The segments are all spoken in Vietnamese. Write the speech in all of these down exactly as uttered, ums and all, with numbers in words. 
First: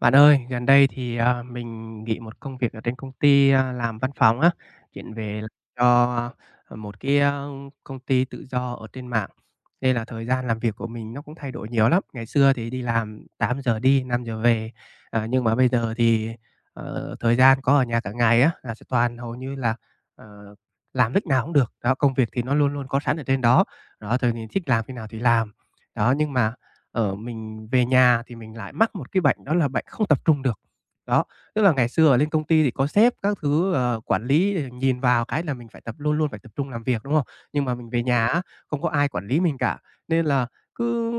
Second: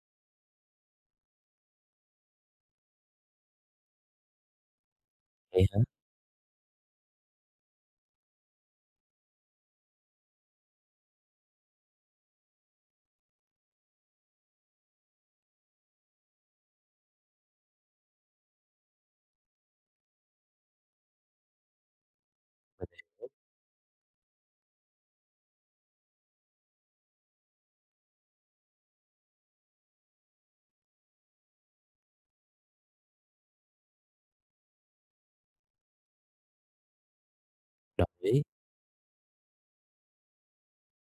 Bạn ơi, gần đây thì, à, mình nghỉ một công việc ở trên công ty, a, làm văn phòng á, chuyển về làm Vậy hả? cho, ờ, một cái, a, công ty tự do ở trên mạng, nên là thời gian làm việc của mình nó cũng thay đổi nhiều lắm. Ngày xưa thì đi làm tám giờ đi, năm giờ về, à, nhưng mà bây giờ thì, ờ, thời gian có ở nhà cả ngày á, là sẽ toàn hầu như là, ờ, làm lúc nào cũng được. Đó, công việc thì nó luôn luôn có sẵn ở trên đó, đó, rồi mình thích làm khi nào thì làm. Đó, nhưng mà ở mình về nhà thì mình lại mắc một cái bệnh, đó là bệnh không tập trung được. Đó, tức là ngày xưa ở lên công ty thì có sếp các thứ, ờ, quản lý thì nhìn vào cái là mình phải tập luôn luôn phải tập trung làm việc, đúng không? Nhưng mà mình về Đồng nhà ý, á, không có ai quản lý mình cả, nên là cứ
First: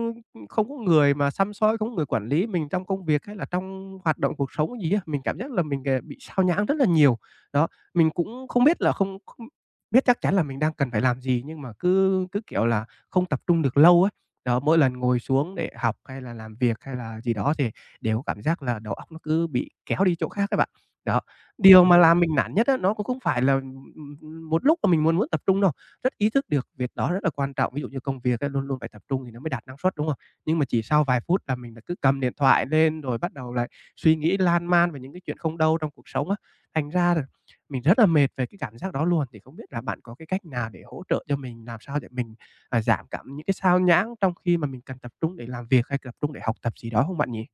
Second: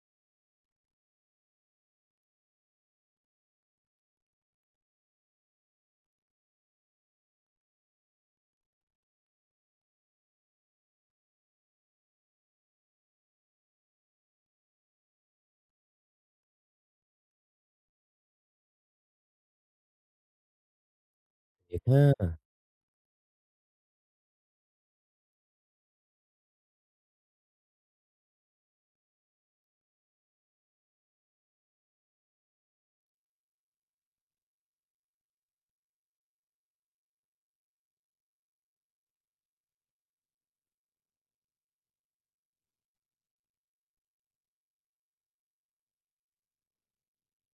không có người mà xăm soi, không có người quản lý mình trong công việc hay là trong hoạt động cuộc sống gì á, mình cảm giác là mình, ờ, bị sao nhãng rất là nhiều. Đó, mình cũng không biết là không không biết chắc chắn là mình đang cần phải làm gì, nhưng mà cứ cứ, kiểu là, không tập trung được lâu á. Đó, mỗi lần ngồi xuống để học hay là làm việc hay là gì đó thì đều có cảm giác là đầu óc nó cứ bị kéo đi chỗ khác các bạn. Đó, thiệt điều mà làm ha. mình nản nhất á, nó cũng không phải là, ừm, một lúc mà mình muốn muốn tập trung đâu. Rất ý thức được việc đó rất là quan trọng, ví dụ như công việc á, luôn luôn phải tập trung thì nó mới đạt năng suất, đúng không? Nhưng mà chỉ sau vài phút là mình lại cứ cầm điện thoại lên rồi bắt đầu lại suy nghĩ lan man về những cái chuyện không đâu trong cuộc sống á. Thành ra là mình rất là mệt về cái cảm giác đó luôn, thì không biết là bạn có cái cách nào để hỗ trợ cho mình, làm sao để mình à, giảm cảm những cái sao nhãng trong khi mà mình cần tập trung để làm việc hay tập trung để học tập gì đó không bạn nhỉ?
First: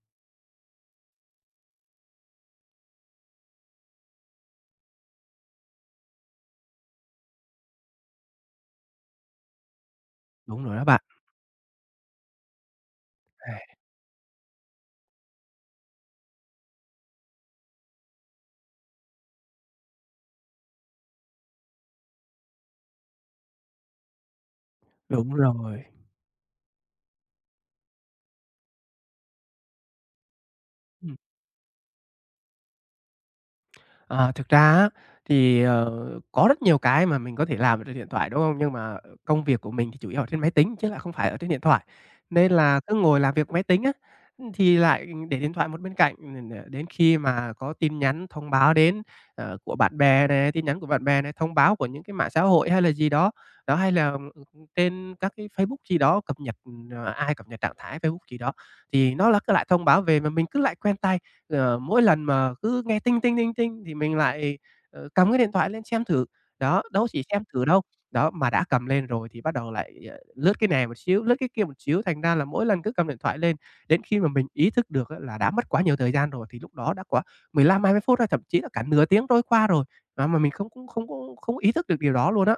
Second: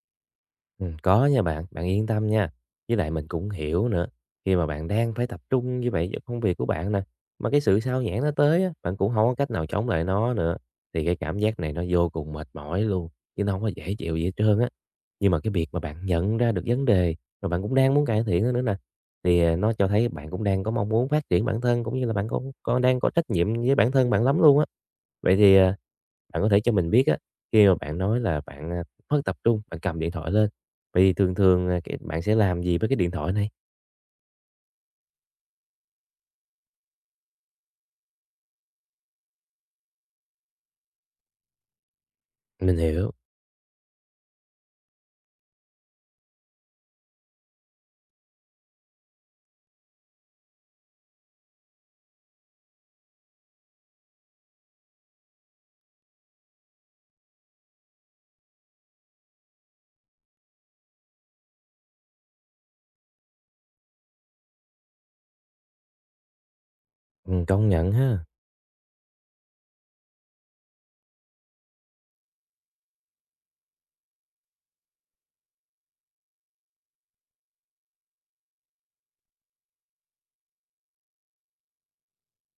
Ừm, có nha bạn, bạn yên tâm nha. Với lại mình cũng hiểu nữa, khi mà bạn đang phải tập trung như vậy cho công việc của bạn nè, mà cái sự sao nhãng nó tới á, bạn cũng không có cách nào chống lại nó nữa, Đúng rồi đó bạn. thì cái cảm giác này nó vô cùng mệt mỏi luôn, chứ nó À, không có dễ chịu gì hết trơn á. Nhưng mà cái việc mà bạn nhận ra được vấn đề, rồi bạn cũng đang muốn cải thiện nó nữa nè, thì, à, nó cho thấy bạn cũng đang có mong muốn phát triển bản thân, cũng như là bạn có có đang có trách nhiệm với bản thân bạn lắm luôn á. đúng Vậy thì, à, rồi. bạn có thể cho mình biết á, khi mà bạn nói là bạn, à, mất tập trung, bạn cầm điện thoại lên, vậy thì thường thường, à, cái bạn sẽ làm gì với cái điện thoại này? Ờ, thực ra á thì, ờ, có rất nhiều cái mà mình có thể làm ở trên điện thoại, đúng không? Nhưng mà công việc của mình thì chủ yếu ở trên máy tính chứ lại không phải ở trên điện thoại, nên Mình là cứ hiểu, ngồi làm việc máy tính á, thì lại để điện thoại một bên cạnh, ừm, ờ, đến khi mà có tin nhắn thông báo đến, ờ, của bạn bè này, tin nhắn của bạn bè này, thông báo của những cái mạng xã hội hay là gì đó, đó, hay là, trên các cái Facebook gì đó cập nhật, ờ, ai cập nhật trạng thái Facebook gì đó, thì nó là cứ lại thông báo về mà mình cứ lại quen tai. Ờ, mỗi lần mà cứ nghe tinh tinh tinh tinh thì mình lại, ờ, cầm cái điện thoại lên xem thử. Đó, đâu chỉ xem ừm, thử công đâu, nhận ha. đó, mà đã cầm lên rồi thì bắt đầu lại, ờ, lướt cái này một xíu, lướt cái kia một xíu, thành ra là mỗi lần cứ cầm điện thoại lên, đến khi mà mình ý thức được á là đã mất quá nhiều thời gian rồi thì lúc đó đã quá mười lăm hai mươi phút rồi, thậm chí là cả nửa tiếng trôi qua rồi, đó, mà mình không cũng không có không ý thức được điều đó luôn á.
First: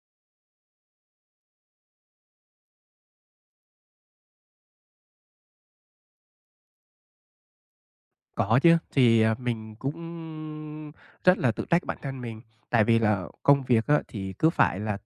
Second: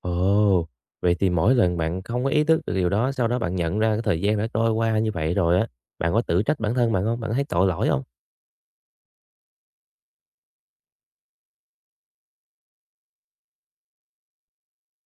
Ồ, vậy thì mỗi lần bạn không có ý thức được điều đó, sau đó bạn nhận ra cái thời gian đã trôi qua như vậy rồi á, bạn có tự trách bản thân bạn không? Bạn thấy tội lỗi không? Có chứ, thì, à, mình cũng rất là tự trách bản thân mình, tại vì là công việc á thì cứ phải là,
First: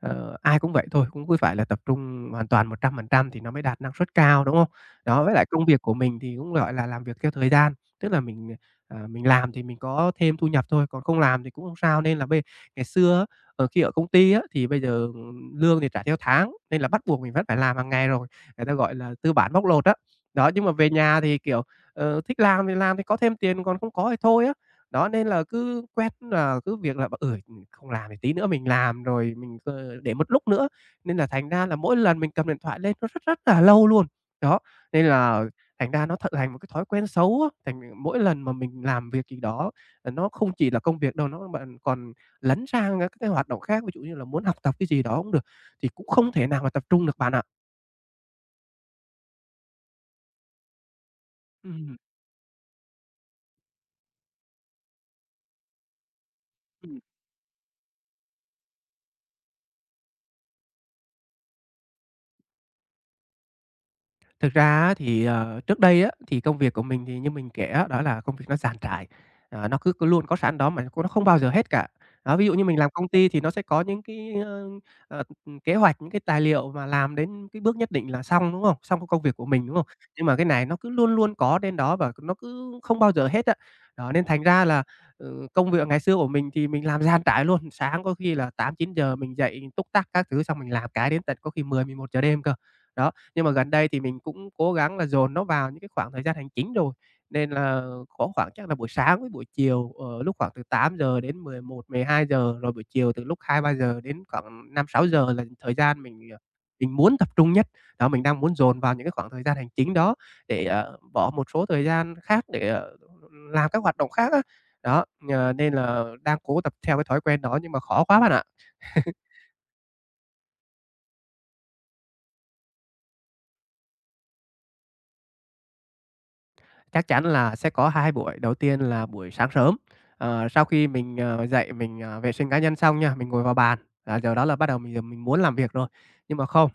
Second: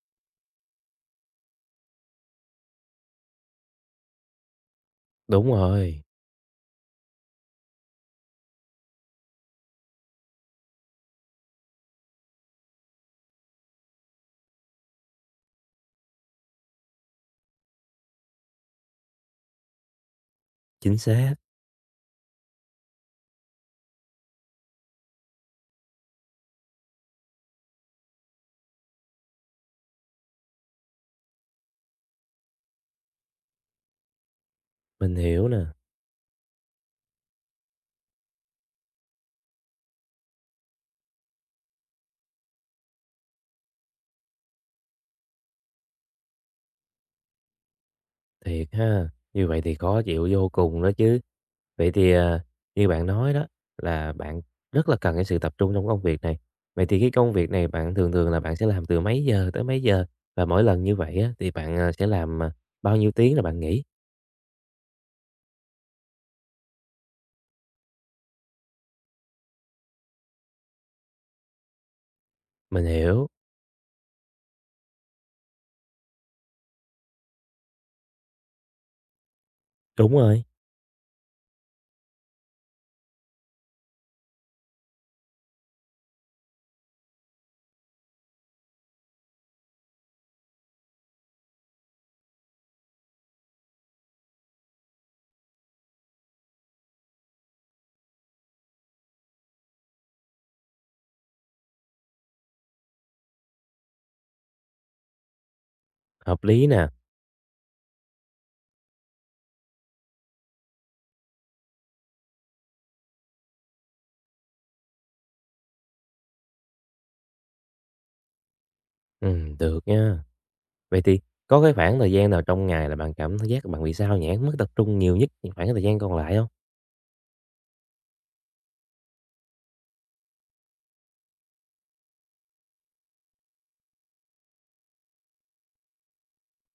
ờ, ai cũng vậy thôi, cũng cứ phải là tập trung hoàn toàn một trăm phần trăm thì nó mới đạt năng suất cao, đúng không? Đó, với lại Đúng công việc của rồi, mình thì cũng, gọi là, làm việc theo thời gian, tức là mình, ờ, mình làm thì mình có thêm thu nhập thôi, còn không làm thì cũng không sao. Nên là bây ngày xưa á, ờ, khi ở công ty á thì bây giờ, lương thì trả theo tháng, nên là bắt buộc mình vẫn phải làm hàng ngày rồi, người ta gọi là tư bản bóc lột á. Đó, nhưng mà về chính nhà xác, thì, kiểu, ờ, thích làm thì làm thì có thêm tiền, còn không có thì thôi á. Đó, nên là cứ quét là cứ việc là, ừ, không làm thì tí nữa mình làm rồi mình, ờ, để một lúc nữa, nên là thành ra là mỗi lần mình cầm điện thoại lên nó rất rất là lâu luôn. Đó, nên mình là hiểu nè, thành ra nó thật thành một cái thói quen xấu á, thành mỗi lần mà mình làm việc gì đó, ờ, nó không chỉ là công việc đâu, nó bạn còn lấn sang các cái hoạt động khác, ví dụ như là muốn học tập cái gì đó cũng được, thì cũng không thể nào mà tập trung được bạn ạ. thiệt ha, như vậy thì khó chịu vô cùng đó chứ. Vậy Ừm. thì, ờ, như bạn nói đó là bạn rất là cần cái sự tập trung trong công việc này. Vậy thì cái công việc này bạn thường thường là bạn sẽ làm từ mấy giờ tới mấy giờ? Và mỗi lần như vậy á, thì bạn, ờ, sẽ làm, à, bao nhiêu tiếng là bạn nghỉ? Thực ra á thì, ờ, trước đây á, thì công việc của mình thì như mình kể á, đó là công việc nó dàn trải, ờ, nó cứ cứ luôn có sẵn đó mà cô nó không bao giờ hết cả. Đó, ví dụ như mình Mình làm công hiểu, ty thì nó sẽ có những cái, ơ, ờ, kế hoạch, những cái tài liệu mà làm đến cái bước nhất định là xong, đúng không? Xong cái công việc của mình, đúng không? đúng Nhưng mà rồi, cái này nó cứ luôn luôn có đến đó và nó cứ không bao giờ hết á. Đó, nên thành ra là, ừ, công việc ngày xưa của mình thì mình làm dàn trải luôn, sáng có khi là tám chín giờ mình dậy túc tắc các thứ xong mình làm cái đến tận có khi mười mười một giờ đêm cơ. Đó, nhưng mà gần đây thì mình cũng cố gắng là dồn nó vào những cái khoảng thời gian hành chính rồi, nên là có khoảng chắc là buổi sáng với buổi chiều, ờ, lúc khoảng từ tám giờ đến mười một giờ rồi buổi chiều từ lúc hai giờ đến khoảng năm giờ là thời gian mình, ờ, hợp lý nè, mình muốn tập trung nhất. Đó, mình đang muốn dồn vào những cái khoảng thời gian hành chính đó để, ờ, bỏ một số thời gian khác để, ờ, làm các hoạt động khác á. Đó, ờ, nên là đang cố tập theo cái thói quen đó nhưng mà khó quá bạn ạ. ừm, được nha. Vậy thì có cái khoảng thời gian nào trong ngày là bạn cảm thấy giác bạn bị sao nhãng, mất tập trung nhiều nhất những khoảng thời gian còn lại không? Chắc chắn là sẽ có hai buổi, đầu tiên là buổi sáng sớm, ờ, sau khi mình, ờ, dậy mình, ờ, vệ sinh cá nhân xong nha, mình ngồi vào bàn, là giờ đó là bắt đầu mình, ờ, mình muốn làm việc rồi. Nhưng mà không.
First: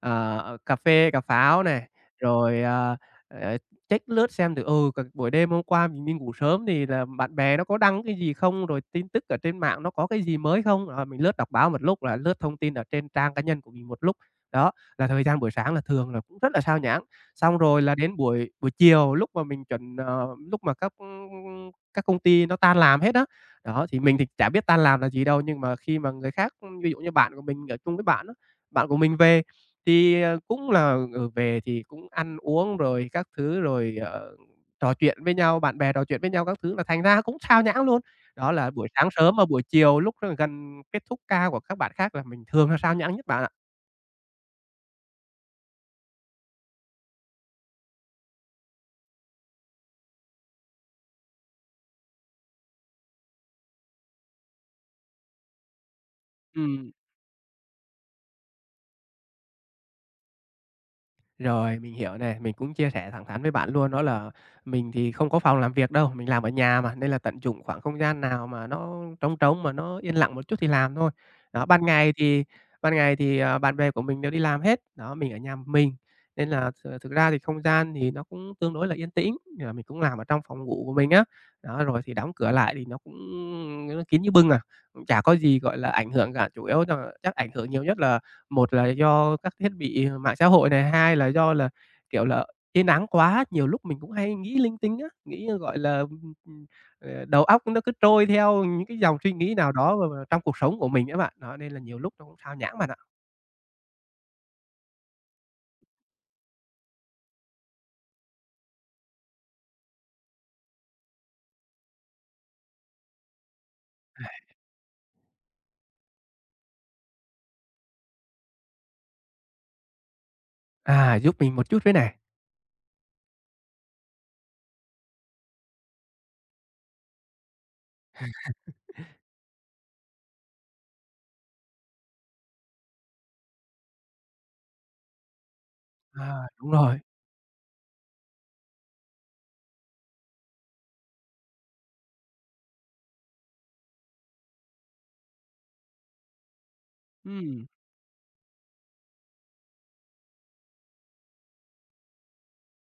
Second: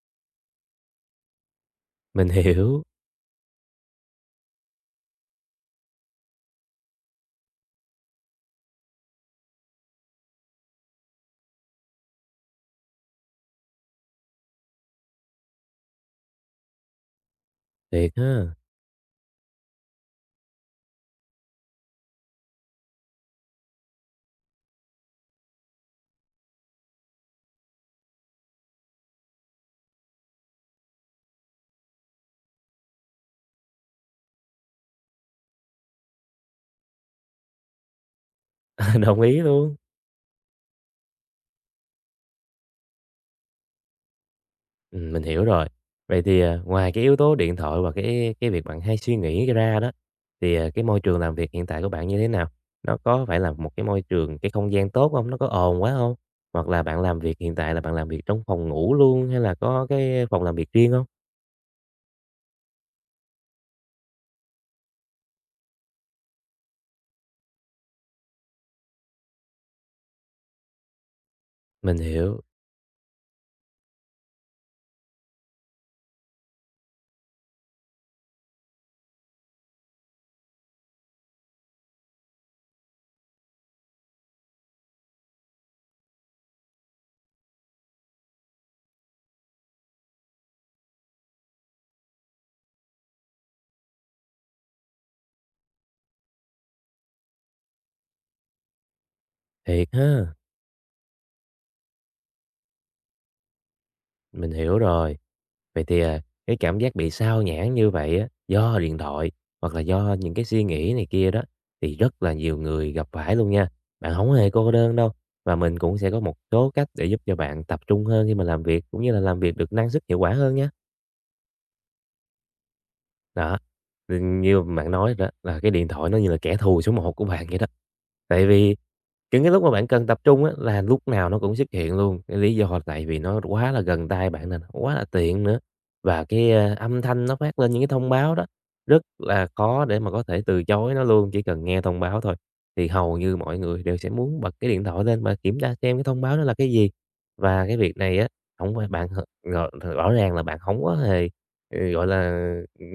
Ờ, ờ, cà phê, cà pháo này, Mình rồi, hiểu, ờ, ờ, check lướt xem thử, ừ, c buổi đêm hôm qua mình đi ngủ sớm thì là bạn bè nó có đăng cái gì không, rồi tin tức ở trên mạng nó có cái gì mới không. Rồi mình lướt đọc báo một lúc, là lướt thông tin ở trên trang cá nhân của mình một lúc. Đó, là thời gian buổi sáng là thường là cũng rất là sao nhãng. Xong rồi là thiệt đến buổi ha, buổi chiều lúc mà mình chuẩn ờ, lúc mà các các công ty nó tan làm hết đó. Đó, thì mình thì chả biết tan làm là gì đâu, nhưng mà khi mà người khác, ví dụ như bạn của mình ở chung với bạn á, bạn của mình về thì, ờ, cũng là, ừ, về thì cũng ăn uống rồi các thứ, rồi, ờ, trò chuyện với nhau, bạn bè trò chuyện với nhau các thứ là thành ra cũng xao nhãng luôn. Đó là buổi sáng đồng sớm ý và buổi luôn. chiều lúc gần kết thúc ca của các bạn khác là mình thường là xao nhãng nhất bạn ạ. Ừm, mình hiểu rồi. Vậy thì, à, ngoài cái yếu tố điện thoại và cái cái việc bạn hay suy nghĩ ra đó, thì, à, cái môi trường làm việc hiện tại của bạn như thế nào? Nó có phải là một cái môi trường, cái không gian tốt không? Nó có ồn quá không? Hoặc là Ừm. bạn làm việc hiện tại là bạn làm việc trong phòng ngủ luôn hay là có cái phòng làm việc riêng không? Rồi, mình hiểu này mình cũng chia sẻ thẳng thắn với bạn luôn, đó là mình thì không có phòng làm việc đâu, mình làm ở nhà mà, nên là tận dụng khoảng không gian nào mà nó trống trống, mà nó yên lặng một chút thì làm thôi. Đó, ban Mình ngày hiểu, thì ban ngày thì, à, bạn bè của mình đều đi làm hết, đó, mình ở nhà một mình, nên là th thực ra thì không gian thì nó cũng tương đối là yên tĩnh, thì là mình cũng làm ở trong phòng ngủ của mình á. Đó, rồi thì đóng cửa lại thì nó cũng nó kín như bưng à, cũng chả có gì, gọi là, ảnh hưởng cả, chủ yếu là chắc ảnh hưởng nhiều nhất là một là do các thiết bị ờ, mạng xã hội này, hai là do là, kiểu là, yên ắng quá, nhiều lúc mình cũng hay nghĩ linh tinh á, nghĩ, ờ, gọi là, ừm, ừm, ờ, đầu óc nó cứ trôi theo những cái dòng suy nghĩ nào thiệt đó mà mà ha! trong cuộc sống của mình á bạn. Đó, nên là nhiều lúc nó cũng xao nhãng bạn ạ. Mình hiểu rồi. Vậy thì, à, cái cảm giác bị sao nhãng như vậy á, do điện thoại hoặc là do những cái suy nghĩ này kia đó, thì rất là nhiều người gặp phải luôn nha. Bạn không hề cô đơn đâu, và mình cũng sẽ có một số cách để giúp cho bạn tập trung hơn khi mà làm việc, cũng như là làm việc được năng suất hiệu quả hơn nhé. À, giúp mình một chút với này. Đó, thì như bạn nói đó, là cái điện thoại nó như là kẻ thù số một của bạn vậy đó. Tại vì những cái lúc mà bạn cần tập trung á, là lúc nào nó cũng xuất hiện luôn, cái lý do là tại vì nó quá là gần tai bạn nè, nó quá là tiện nữa. Và À, cái, đúng a, rồi. âm thanh nó phát lên những cái thông báo đó, rất là khó để mà có thể từ chối nó luôn, chỉ cần nghe thông báo thôi, thì hầu như mọi người đều sẽ muốn bật cái điện thoại lên và kiểm tra xem cái thông báo đó là cái gì. Và Ừm. cái việc này á, không phải bạn h rõ rõ ràng là bạn không có hề, ừ, gọi là,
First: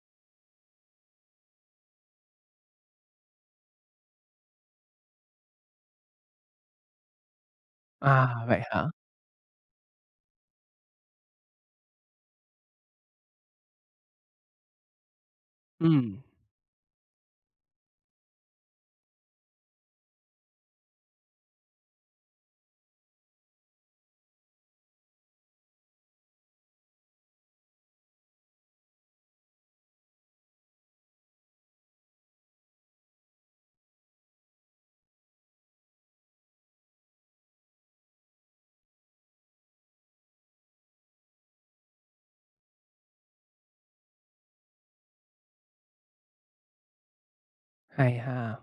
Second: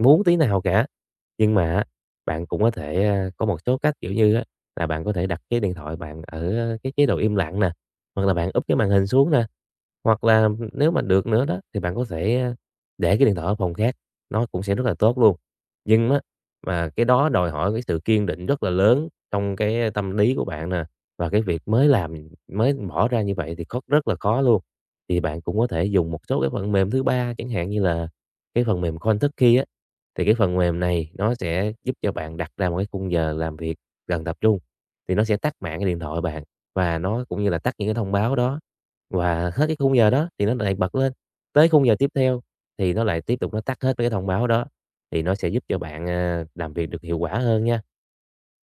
muốn tí nào cả. Nhưng mà á, bạn cũng có thể, a, có một số cách, kiểu như á là bạn có thể đặt cái điện thoại bạn ở cái chế độ im lặng nè, hoặc À, là bạn vậy úp cái hả? màn hình xuống nè. Hoặc là nếu mà được nữa đó thì bạn có thể, a, để cái điện thoại ở phòng khác, nó cũng sẽ rất là tốt luôn. Nhưng Ừm, á, mà cái đó đòi hỏi cái sự kiên định rất là lớn trong cái tâm lý của bạn nè, và cái việc mới làm mới bỏ ra như vậy thì khó rất là khó luôn. Thì bạn cũng có thể dùng một số cái phần mềm thứ ba, chẳng hạn như là cái phần mềm Kentucky á, thì cái phần mềm này nó sẽ giúp cho bạn đặt ra một cái khung giờ làm việc gần tập trung, thì nó sẽ tắt mạng cái điện thoại bạn và nó cũng như là tắt những cái thông báo đó. Và hết cái khung giờ đó thì nó lại bật lên, tới khung giờ tiếp theo thì nó lại tiếp tục nó tắt hết cái thông báo đó, thì nó sẽ giúp cho bạn, à, làm việc được hiệu quả hơn nha. hay ha.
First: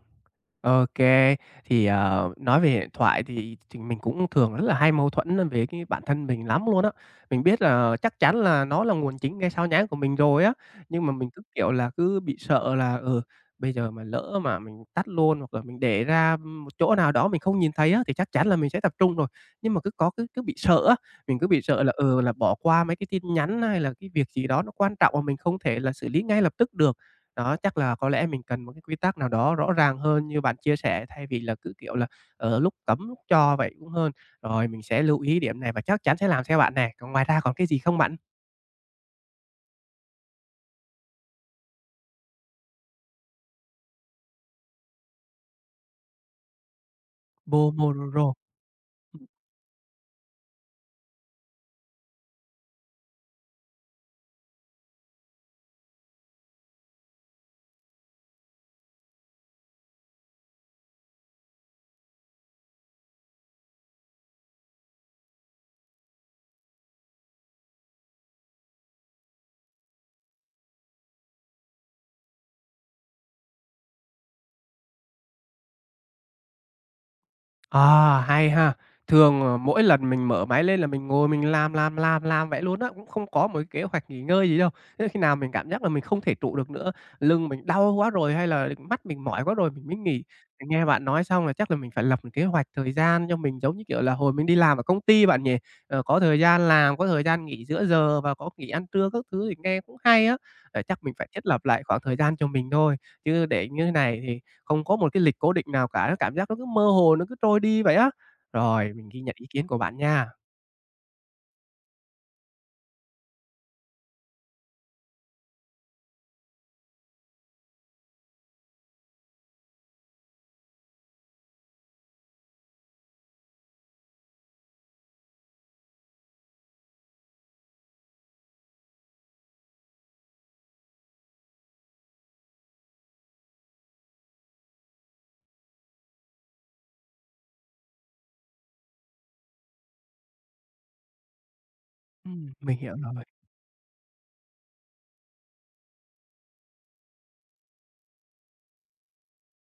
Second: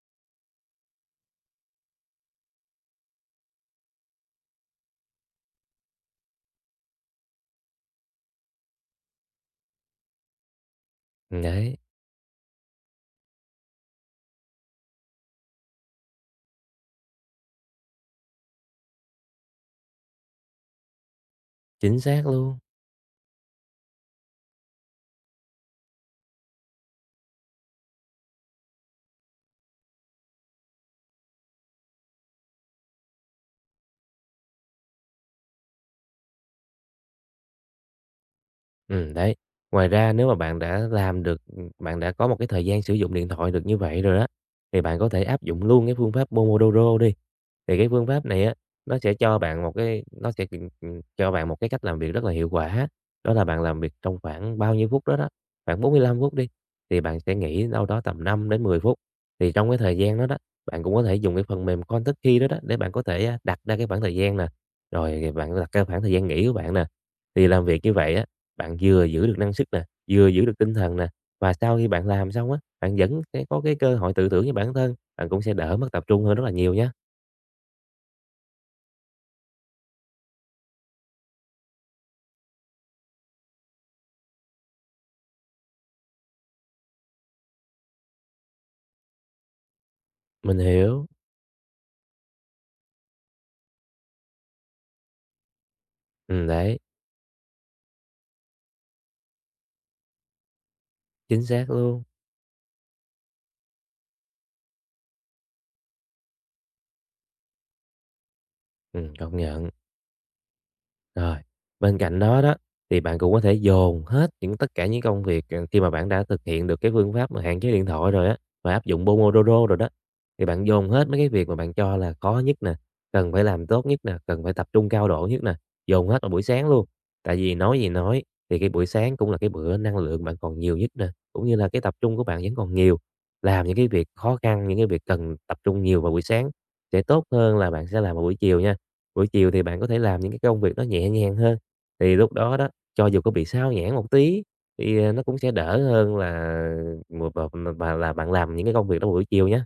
ô kê, thì, ờ, nói về điện thoại thì thì mình cũng thường rất là hay mâu thuẫn về cái bản thân mình lắm luôn á. Mình biết là chắc chắn là nó là nguồn chính gây xao nhãng của mình rồi á, nhưng mà mình cứ, kiểu Đấy, là, cứ bị sợ là, ừ, bây giờ mà lỡ mà mình tắt luôn hoặc là mình để ra một chỗ nào đó mình không nhìn thấy á, thì chắc chắn là mình sẽ tập trung rồi. Nhưng mà cứ có cứ cứ bị sợ á, mình cứ bị sợ là, chính ừ, xác là bỏ luôn. qua mấy cái tin nhắn hay là cái việc gì đó nó quan trọng mà mình không thể là xử lý ngay lập tức được. Đó, chắc là có lẽ mình cần một cái quy tắc nào đó rõ ràng hơn như bạn chia sẻ, thay vì là cứ, kiểu là, ở lúc cấm lúc cho vậy cũng hơn. Rồi, mình sẽ lưu ý điểm này và chắc chắn sẽ làm theo bạn này. Còn ngoài ra còn cái gì không bạn? Ừm, đấy, ngoài ra nếu mà bạn đã làm được bạn đã có một cái thời gian sử dụng điện thoại được như vậy rồi á, thì bạn có thể áp dụng luôn cái phương pháp Pomodoro đi. Thì cái phương pháp pô mô đô rô. này á, nó sẽ cho bạn một cái nó sẽ, ừm, ừm, cho bạn một cái cách làm việc rất là hiệu quả, đó là bạn làm việc trong khoảng bao nhiêu phút đó đó, khoảng bốn mươi lăm phút đi, thì bạn sẽ nghỉ đâu đó tầm năm đến mười phút. Thì trong cái thời gian đó đó, bạn cũng có thể dùng cái phần mềm Kentucky đó đó, để bạn có thể, a, đặt ra cái khoảng thời gian nè, rồi bạn đặt cái khoảng thời gian nghỉ của bạn nè. Thì làm việc như vậy á, bạn vừa giữ được năng sức nè, vừa giữ được tinh thần nè, và sau khi bạn làm xong á, bạn vẫn sẽ có cái cơ hội tự thưởng cho bản thân, bạn cũng sẽ đỡ mất tập trung hơn rất là nhiều nha. À, hay ha! Thường, ờ, mỗi lần mình mở máy lên là mình ngồi mình làm, làm, làm, làm vậy luôn á, cũng không có một cái kế hoạch nghỉ ngơi gì đâu. Thế khi nào mình cảm giác là mình không thể trụ được nữa, lưng mình đau quá rồi hay là mắt mình mỏi quá rồi mình mới nghỉ. Mình Thì nghe bạn hiểu, nói xong là chắc là mình phải lập một kế hoạch thời gian cho mình, giống như kiểu là, hồi mình đi làm ở công ty bạn nhỉ? Ờ, có thời ừm, gian đấy, làm, có thời gian nghỉ giữa giờ và có nghỉ ăn trưa các thứ thì nghe cũng hay á. Ờ, chắc mình phải chính thiết xác lập lại khoảng luôn, thời gian cho mình thôi, chứ để như thế này thì không có một cái lịch cố định nào cả, nó cảm giác nó cứ mơ hồ, nó cứ trôi đi vậy á. Rồi, mình ừm, ghi nhận công ý kiến nhận. của bạn nha. Rồi, bên cạnh đó đó, thì bạn cũng có thể dồn hết những tất cả những công việc, ờ, khi mà bạn đã thực hiện được cái phương pháp mà hạn chế điện thoại rồi á, và áp dụng Pomodoro rồi đó, thì bạn dồn hết mấy cái việc mà bạn cho là khó nhất nè, cần phải làm tốt nhất nè, cần phải tập trung cao độ nhất nè, dồn hết vào buổi sáng luôn. Tại vì nói gì nói thì cái buổi sáng cũng là cái bữa năng lượng bạn còn nhiều nhất nè, cũng như là cái tập trung của bạn vẫn còn nhiều. Làm những cái việc khó khăn, những cái việc cần tập trung nhiều vào buổi sáng sẽ tốt hơn là bạn sẽ làm vào buổi chiều nha. Buổi chiều thì bạn có thể làm những cái công việc nó nhẹ nhàng hơn, thì lúc Ừm, đó đó, Mình hiểu cho dù rồi. có bị sao nhãng một tí thì, ờ, nó cũng sẽ đỡ hơn là một vào và là bạn làm những cái công việc đó buổi chiều nhá.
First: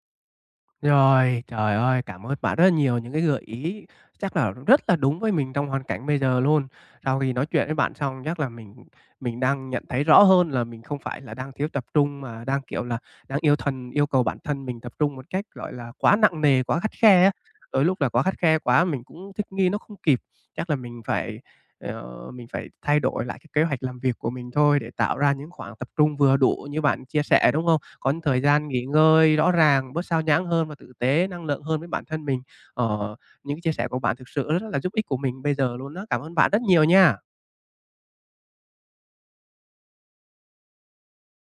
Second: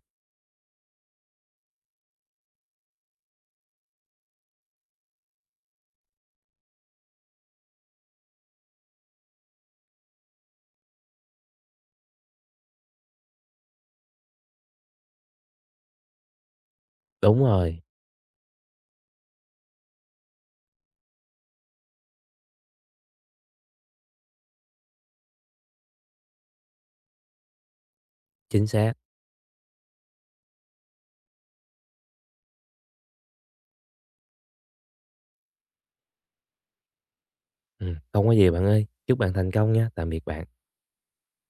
Rồi, trời ơi, cảm ơn bạn rất là nhiều những cái gợi ý chắc là rất là đúng với mình trong hoàn cảnh bây giờ luôn. Sau khi nói chuyện với bạn xong chắc là mình mình đang nhận thấy rõ hơn là mình không phải là đang thiếu tập trung mà đang, kiểu là, đang yêu thần yêu cầu bản thân mình tập trung một cách, gọi là, quá nặng nề, quá khắt khe á. Đúng rồi, Đôi lúc là quá khắt khe quá mình cũng thích nghi nó không kịp. Chắc là mình phải. Ờ, mình phải thay đổi lại cái kế hoạch làm việc của mình thôi để tạo ra những khoảng tập trung vừa đủ như bạn chia sẻ, đúng không? Có những thời chính gian nghỉ xác. ngơi rõ ràng, bớt sao nhãng hơn và tử tế, năng lượng hơn với bản thân mình. Ờ, những cái chia sẻ của bạn thực sự rất là giúp ích của mình bây giờ luôn đó. Cảm ơn bạn rất nhiều nha. Ừm, không có gì bạn ơi, chúc bạn thành công nha. Tạm biệt bạn.